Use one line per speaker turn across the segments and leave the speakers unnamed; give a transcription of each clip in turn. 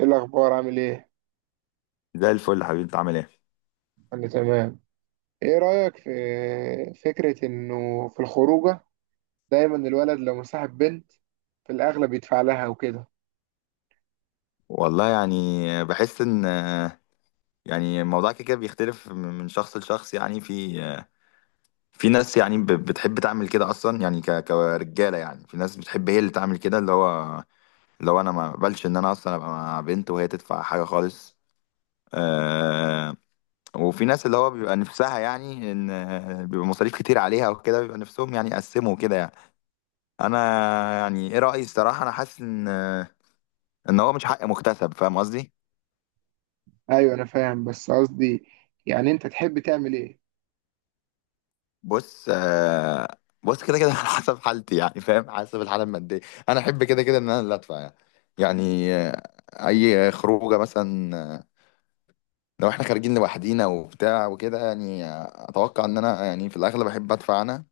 ايه الاخبار؟ عامل ايه؟
زي الفل يا حبيبي انت عامل ايه؟
انا تمام. ايه رايك في فكره انه في الخروجه دايما الولد لو مصاحب بنت في الاغلب يدفع لها وكده؟
والله يعني، بحس ان، يعني الموضوع كده كده بيختلف من شخص لشخص يعني. في ناس يعني بتحب تعمل كده اصلا يعني، كرجاله يعني. في ناس بتحب هي اللي تعمل كده. اللي هو لو انا ما بقبلش ان انا اصلا ابقى مع بنت وهي تدفع حاجه خالص. آه. وفي ناس اللي هو بيبقى نفسها، يعني ان بيبقى مصاريف كتير عليها وكده، بيبقى نفسهم يعني يقسموا كده يعني. انا يعني ايه رايي الصراحه، انا حاسس ان، ان هو مش حق مكتسب. فاهم قصدي؟
ايوه انا فاهم، بس قصدي يعني انت تحب تعمل ايه؟
بص بص كده كده على حسب حالتي يعني، فاهم، حسب الحاله الماديه. انا احب كده كده ان انا اللي ادفع يعني. يعني اي خروجه مثلا لو احنا خارجين لوحدينا وبتاع وكده يعني، اتوقع ان انا يعني في الاغلب احب ادفع انا.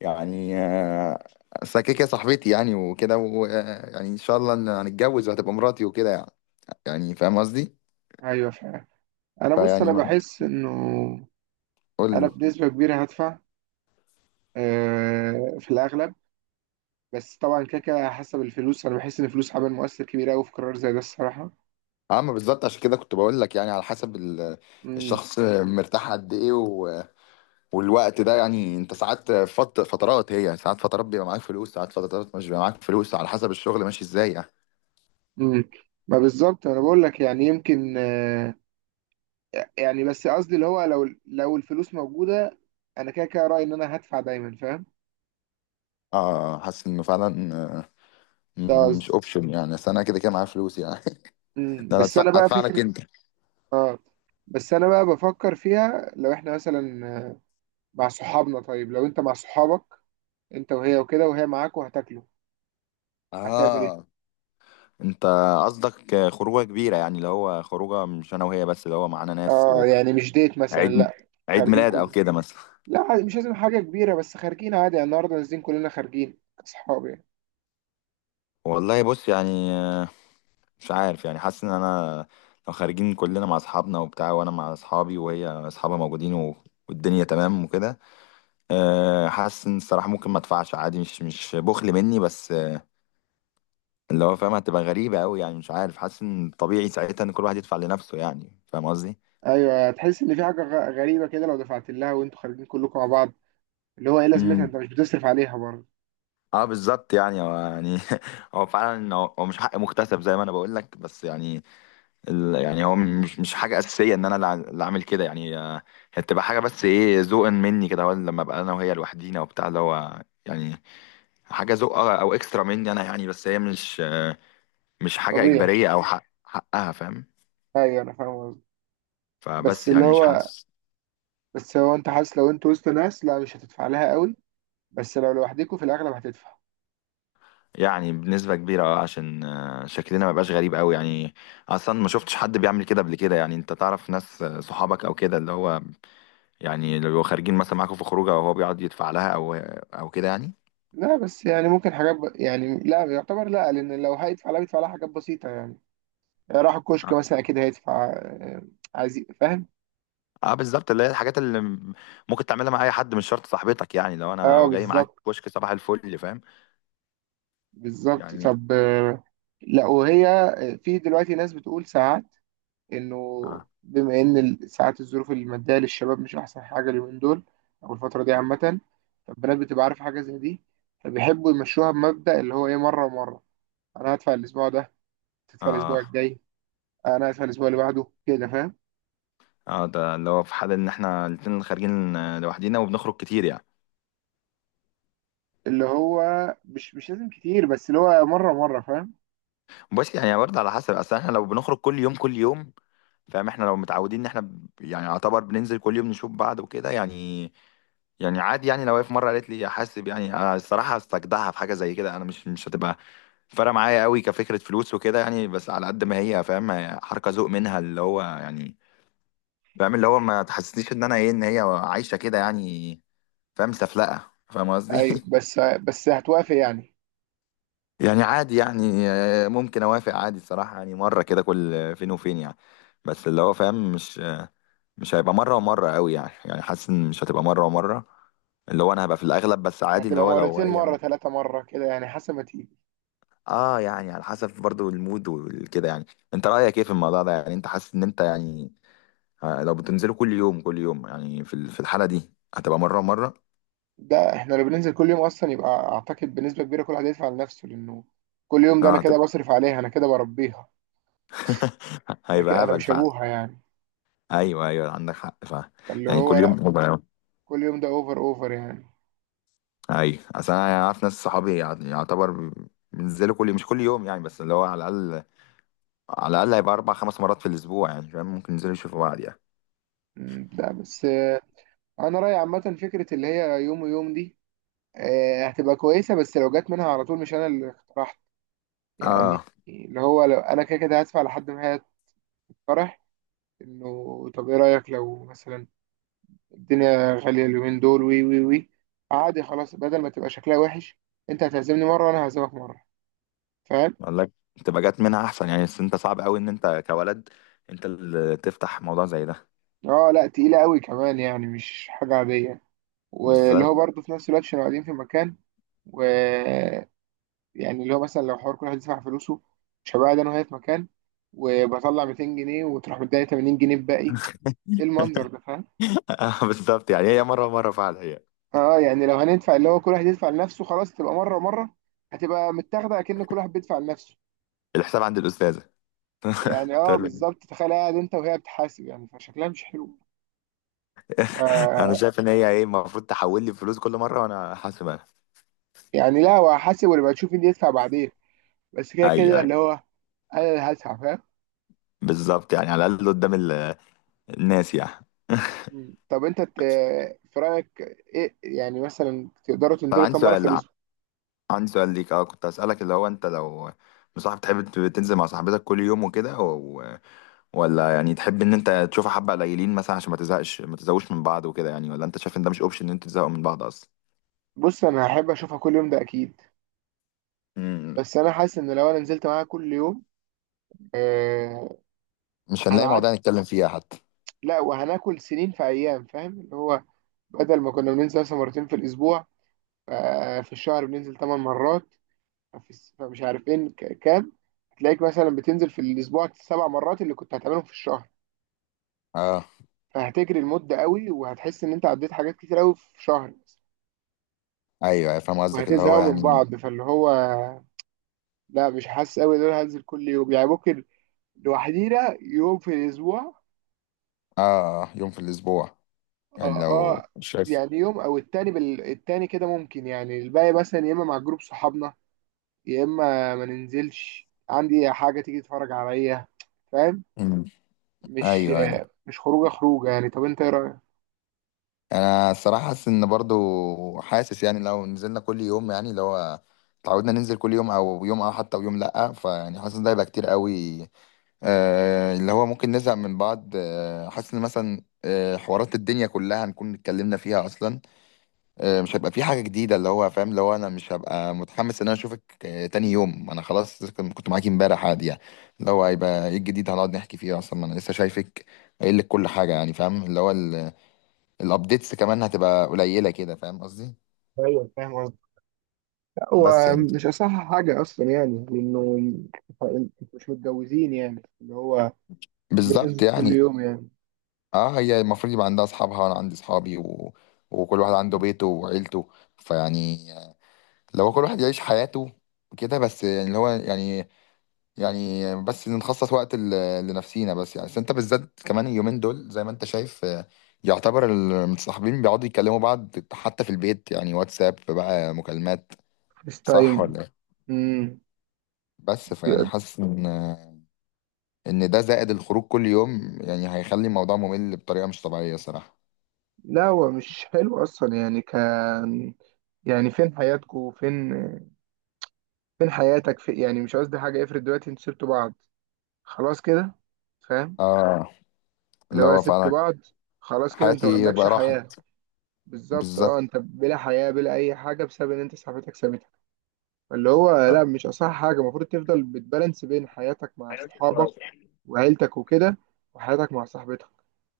يعني أصل كده كده صاحبتي يعني وكده، ويعني ان شاء الله ان هنتجوز وهتبقى مراتي وكده يعني. يعني فاهم قصدي؟
ايوه فاهم. انا، بص،
فيعني
انا بحس انه
قول
انا
لي.
بنسبه كبيره هدفع، في الاغلب. بس طبعا كده كده حسب الفلوس، انا بحس ان الفلوس عامل مؤثر كبير قوي في قرار زي ده الصراحه.
اما بالظبط، عشان كده كنت بقول لك، يعني على حسب
امم
الشخص مرتاح قد ايه. والوقت ده يعني، انت ساعات فترات، هي يعني ساعات فترات بيبقى معاك فلوس، ساعات فترات مش بيبقى معاك فلوس، على حسب الشغل ماشي ازاي يعني.
امم ما بالظبط، انا بقول لك يعني يمكن، يعني بس قصدي اللي هو لو الفلوس موجودة، انا كده كده رأيي ان انا هدفع دايما، فاهم؟
اه حاسس انه فعلا
ده
مش
قصدي.
اوبشن يعني، بس انا كده كده معايا فلوس يعني. ده انا
بس
ادفع
انا بقى
ادفع لك
فكرة،
انت.
اه، بس انا بقى بفكر فيها. لو احنا مثلا مع صحابنا، طيب لو انت مع صحابك انت وهي وكده، وهي معاك وهتاكلوا، هتعمل ايه؟
اه. انت قصدك خروجه كبيره يعني، اللي هو خروجه مش انا وهي بس، اللي هو معانا ناس
اه يعني مش ديت مثلا،
وعيد.
لا.
عيد
خارجين
ميلاد او
كلنا؟
كده مثلا.
لا عادي، مش لازم حاجة كبيرة بس خارجين عادي يعني، النهاردة نازلين كلنا خارجين كصحاب يعني.
والله بص يعني، مش عارف يعني، حاسس ان انا لو خارجين كلنا مع اصحابنا وبتاع، وانا مع اصحابي وهي اصحابها موجودين و... والدنيا تمام وكده، أه حاسس ان الصراحه ممكن ما ادفعش عادي. مش بخل مني، بس اللي هو فاهم، هتبقى غريبه قوي يعني. مش عارف، حاسس ان طبيعي ساعتها ان كل واحد يدفع لنفسه يعني. فاهم قصدي؟
ايوه، هتحس ان في حاجة غريبة كده لو دفعت لها وانتوا خارجين كلكم مع بعض. اللي هو ايه لازمتها،
امم
انت مش بتصرف عليها برضه.
اه بالظبط يعني. هو يعني هو فعلا، هو مش حق مكتسب زي ما انا بقول لك، بس يعني يعني هو مش حاجة أساسية إن أنا اللي أعمل كده يعني. هي بتبقى حاجة، بس إيه، ذوقا مني كده، هو لما أبقى أنا وهي لوحدينا وبتاع، اللي هو يعني حاجة ذوق أو أو إكسترا مني أنا يعني. بس هي مش مش حاجة
طبيعي.
إجبارية أو حق حقها. فاهم؟
ايوه انا فاهم قصدي. بس
فبس
اللي
يعني مش
هو،
حاسس.
بس هو انت حاسس لو انت وسط ناس لا مش هتدفع لها قوي، بس لو لوحدكوا في الاغلب هتدفع.
يعني بنسبة كبيرة أه، عشان شكلنا ما يبقاش غريب أوي يعني. أصلا ما شفتش حد بيعمل كده قبل كده يعني. أنت تعرف ناس صحابك أو كده، اللي هو يعني لو خارجين مثلا معاكوا في خروجه وهو بيقعد يدفع لها أو أو كده يعني.
لا بس يعني ممكن حاجات يعني لا يعتبر، لا، لان لو هيدفع لا بيدفع لها حاجات بسيطه يعني. راح الكشك مثلا
آه.
اكيد هيدفع، عايز فاهم؟
اه بالظبط، اللي هي الحاجات ممكن تعملها مع اي حد، مش شرط صاحبتك يعني. لو انا
اه
لو جاي معاك
بالظبط.
كشك صباح الفل. فاهم
بالظبط.
يعني؟
طب، لا وهي، في دلوقتي ناس بتقول ساعات انه
اه.
بما ان ساعات الظروف الماديه للشباب مش احسن حاجه اليومين دول او الفتره دي عامه، فالبنات بتبقى عارفه حاجه زي دي، فبيحبوا يمشوها بمبدا اللي هو ايه مره ومره. انا هدفع الاسبوع ده، تدفع الاسبوع
اه.
الجاي، انا هدفع الاسبوع اللي بعده كده، فاهم؟
اه ده اللي هو في حال ان احنا الاتنين خارجين لوحدينا وبنخرج كتير يعني.
اللي هو مش لازم كتير بس اللي هو مره مره، فاهم؟
بس يعني برضه على حسب، اصل احنا لو بنخرج كل يوم، فاهم، احنا لو متعودين ان احنا يعني يعتبر بننزل كل يوم نشوف بعض وكده يعني. يعني عادي يعني، لو هي في مره قالت لي احاسب يعني، أنا الصراحه استجدعها في حاجه زي كده. انا مش هتبقى فارقه معايا قوي كفكره فلوس وكده يعني، بس على قد ما هي فاهم، هي حركه ذوق منها اللي هو يعني. فاهم، اللي هو ما تحسسنيش ان انا ايه، ان هي عايشه كده يعني. فاهم، سفلقه. فاهم قصدي؟
ايوه، بس هتوافق يعني.
يعني عادي يعني ممكن اوافق عادي الصراحه يعني، مره كده كل فين وفين يعني. بس اللي هو فاهم، مش مش هيبقى مره ومره قوي يعني. يعني حاسس ان مش هتبقى مره ومره. اللي هو انا هبقى في الاغلب، بس عادي اللي
هتبقى
هو لو
مرتين،
هي.
مره ثلاثه مره كده يعني، حسب ما تيجي.
اه يعني على حسب برضو المود وكده يعني. انت رأيك ايه في الموضوع ده؟ يعني انت حاسس ان انت يعني لو بتنزلوا كل يوم يعني، في في الحالة دي هتبقى مرة مرة؟
ده احنا لو بننزل كل يوم اصلا يبقى اعتقد بنسبه كبيره كل واحد هيدفع لنفسه، لانه كل يوم ده انا
اه
كده
هتبقى.
بصرف عليها، انا كده بربيها، انا كده
هيبقى
انا
هبل
مش
فعلا.
ابوها يعني.
ايوه ايوه عندك حق فعلا.
فاللي
يعني
هو
كل يوم
لا،
هبل.
كل يوم ده اوفر اوفر يعني.
ايوه اصل انا يعني اعرف ناس صحابي يعتبر بينزلوا كل مش كل يوم يعني، بس اللي هو على الاقل، على الاقل هيبقى اربع خمس مرات في الاسبوع يعني. فاهم، ممكن ينزلوا يشوفوا بعض يعني.
لا بس، انا رايي عامه فكره اللي هي يوم ويوم دي هتبقى كويسه، بس لو جت منها على طول مش انا اللي اقترحت يعني.
اه
اللي هو لو انا كده كده هدفع لحد ما هي تقترح انه طب ايه رايك لو مثلا الدنيا غالية اليومين دول، وي وي وي، عادي خلاص بدل ما تبقى شكلها وحش، انت هتعزمني مرة وانا هعزمك مرة، فاهم؟
قال لك. تبقى جات منها احسن يعني، بس انت صعب قوي ان انت كولد، انت اللي تفتح موضوع زي ده.
اه لا تقيلة قوي كمان يعني، مش حاجة عادية. واللي هو
بالظبط.
برضه في نفس الوقت عشان قاعدين في مكان و... يعني اللي هو مثلا لو حوار كل واحد يدفع فلوسه، مش هبقى قاعد انا وهي في مكان وبطلع 200 جنيه وتروح مداني 80 جنيه بباقي ايه، المنظر ده فاهم؟
بالظبط يعني، هي مره مره فعلا هي.
اه يعني لو هندفع اللي هو كل واحد يدفع لنفسه، خلاص تبقى مرة مرة، هتبقى متاخدة كأن كل واحد بيدفع لنفسه.
الحساب عند الاستاذه.
يعني اه
تقول له
بالظبط، تخيل قاعد انت وهي بتحاسب يعني، فشكلها مش حلو.
انا
ف...
شايف ان هي ايه، المفروض تحول لي فلوس كل مره وانا حاسب انا.
يعني لا، هو هحاسب ولا تشوف مين يدفع بعدين، بس كده
ايوه
كده
ايوه
اللي هو انا اللي هدفع، فاهم؟
بالظبط، يعني على الاقل قدام الناس يعني.
طب انت، في رايك ايه يعني، مثلا تقدروا
طب
تنزلوا
عندي
كام مره في
سؤال،
الاسبوع؟
عندي سؤال ليك، اه كنت اسالك اللي هو، انت لو مصاحب، تحب تنزل مع صاحبتك كل يوم وكده، ولا يعني تحب ان انت تشوفها حبة قليلين مثلا عشان ما تزهقش ما تزهقوش من بعض وكده يعني؟ ولا انت شايف ان ده مش اوبشن ان انت تزهقوا من بعض اصلا؟
بص انا هحب اشوفها كل يوم ده اكيد،
مم.
بس انا حاسس ان لو انا نزلت معاها كل يوم، آه،
مش هنلاقي مواضيع
هنعد،
نتكلم فيها حتى.
لا وهناكل سنين في ايام، فاهم اللي هو بدل ما كنا بننزل مثلا مرتين في الاسبوع، آه، في الشهر بننزل 8 مرات، فمش عارف ايه، تلاقيك مثلا بتنزل في الاسبوع 7 مرات اللي كنت هتعملهم في الشهر،
اه
فهتجري المده قوي وهتحس ان انت عديت حاجات كتير قوي في شهر
ايوه فاهم قصدك اللي هو
وهتزهقوا من
يعني.
بعض. فاللي هو لا، مش حاسس قوي ان انا هنزل كل يوم يعني، ممكن لوحدينا يوم في الاسبوع.
اه يوم في الاسبوع، يعني
اه،
لو
اه
شايف.
يعني يوم او التاني التاني كده ممكن يعني، الباقي مثلا يا اما مع جروب صحابنا يا اما ما ننزلش، عندي حاجه تيجي تتفرج عليا فاهم؟
مم.
مش
ايوه ايوه.
مش خروجه خروجه يعني. طب انت ايه رايك؟
انا الصراحه حاسس ان برضو، حاسس يعني لو نزلنا كل يوم يعني، اللي هو اتعودنا ننزل كل يوم، او يوم اه حتى ويوم لا، فيعني حاسس ده هيبقى كتير قوي. اللي هو ممكن نزهق من بعض. حاسس ان مثلا حوارات الدنيا كلها هنكون اتكلمنا فيها اصلا. مش هيبقى في حاجه جديده اللي هو فاهم. اللي هو انا مش هبقى متحمس ان انا اشوفك تاني يوم، انا خلاص كنت معاكي امبارح عادي يعني. اللي هو هيبقى ايه الجديد هنقعد نحكي فيه اصلا، ما انا لسه شايفك قايل لك كل حاجه يعني. فاهم اللي هو الابديتس كمان هتبقى قليله كده. فاهم قصدي؟
ايوه فاهم.
بس
هو
يعني.
مش أصح حاجة أصلا يعني، لأنه أنتوا مش متجوزين يعني، اللي هو ليه
بالظبط
تنزل كل
يعني.
يوم يعني؟
اه هي المفروض يبقى عندها اصحابها وانا عندي اصحابي و... وكل واحد عنده بيته وعيلته. فيعني لو كل واحد يعيش حياته كده بس يعني، اللي هو يعني يعني بس نخصص وقت لنفسينا بس يعني. بس انت بالذات كمان اليومين دول زي ما انت شايف يعتبر المتصاحبين بيقعدوا يكلموا بعض حتى في البيت يعني، واتساب بقى، مكالمات.
فيس
صح
تايم.
ولا ايه؟
مم.
بس فيعني
بي-
حاسس ان ان ده زائد الخروج كل يوم يعني هيخلي الموضوع ممل بطريقة مش طبيعية صراحة.
لا هو مش حلو أصلا يعني، كان يعني فين حياتكوا، فين حياتك في يعني، مش قصدي حاجة، افرض دلوقتي انتوا سبتوا بعض خلاص كده، فاهم؟
اه
اللي
اللي
هو
هو
سبتوا
فعلا.
بعض خلاص كده، انت ما
حياتي
عندكش
بقى
حياة.
راحت.
بالظبط اه،
بالظبط.
انت بلا حياة بلا أي حاجة بسبب ان انت صاحبتك سابتك. اللي هو لا مش اصح حاجه، المفروض تفضل بتبالانس بين حياتك مع صحابك وعيلتك وكده وحياتك مع صاحبتك.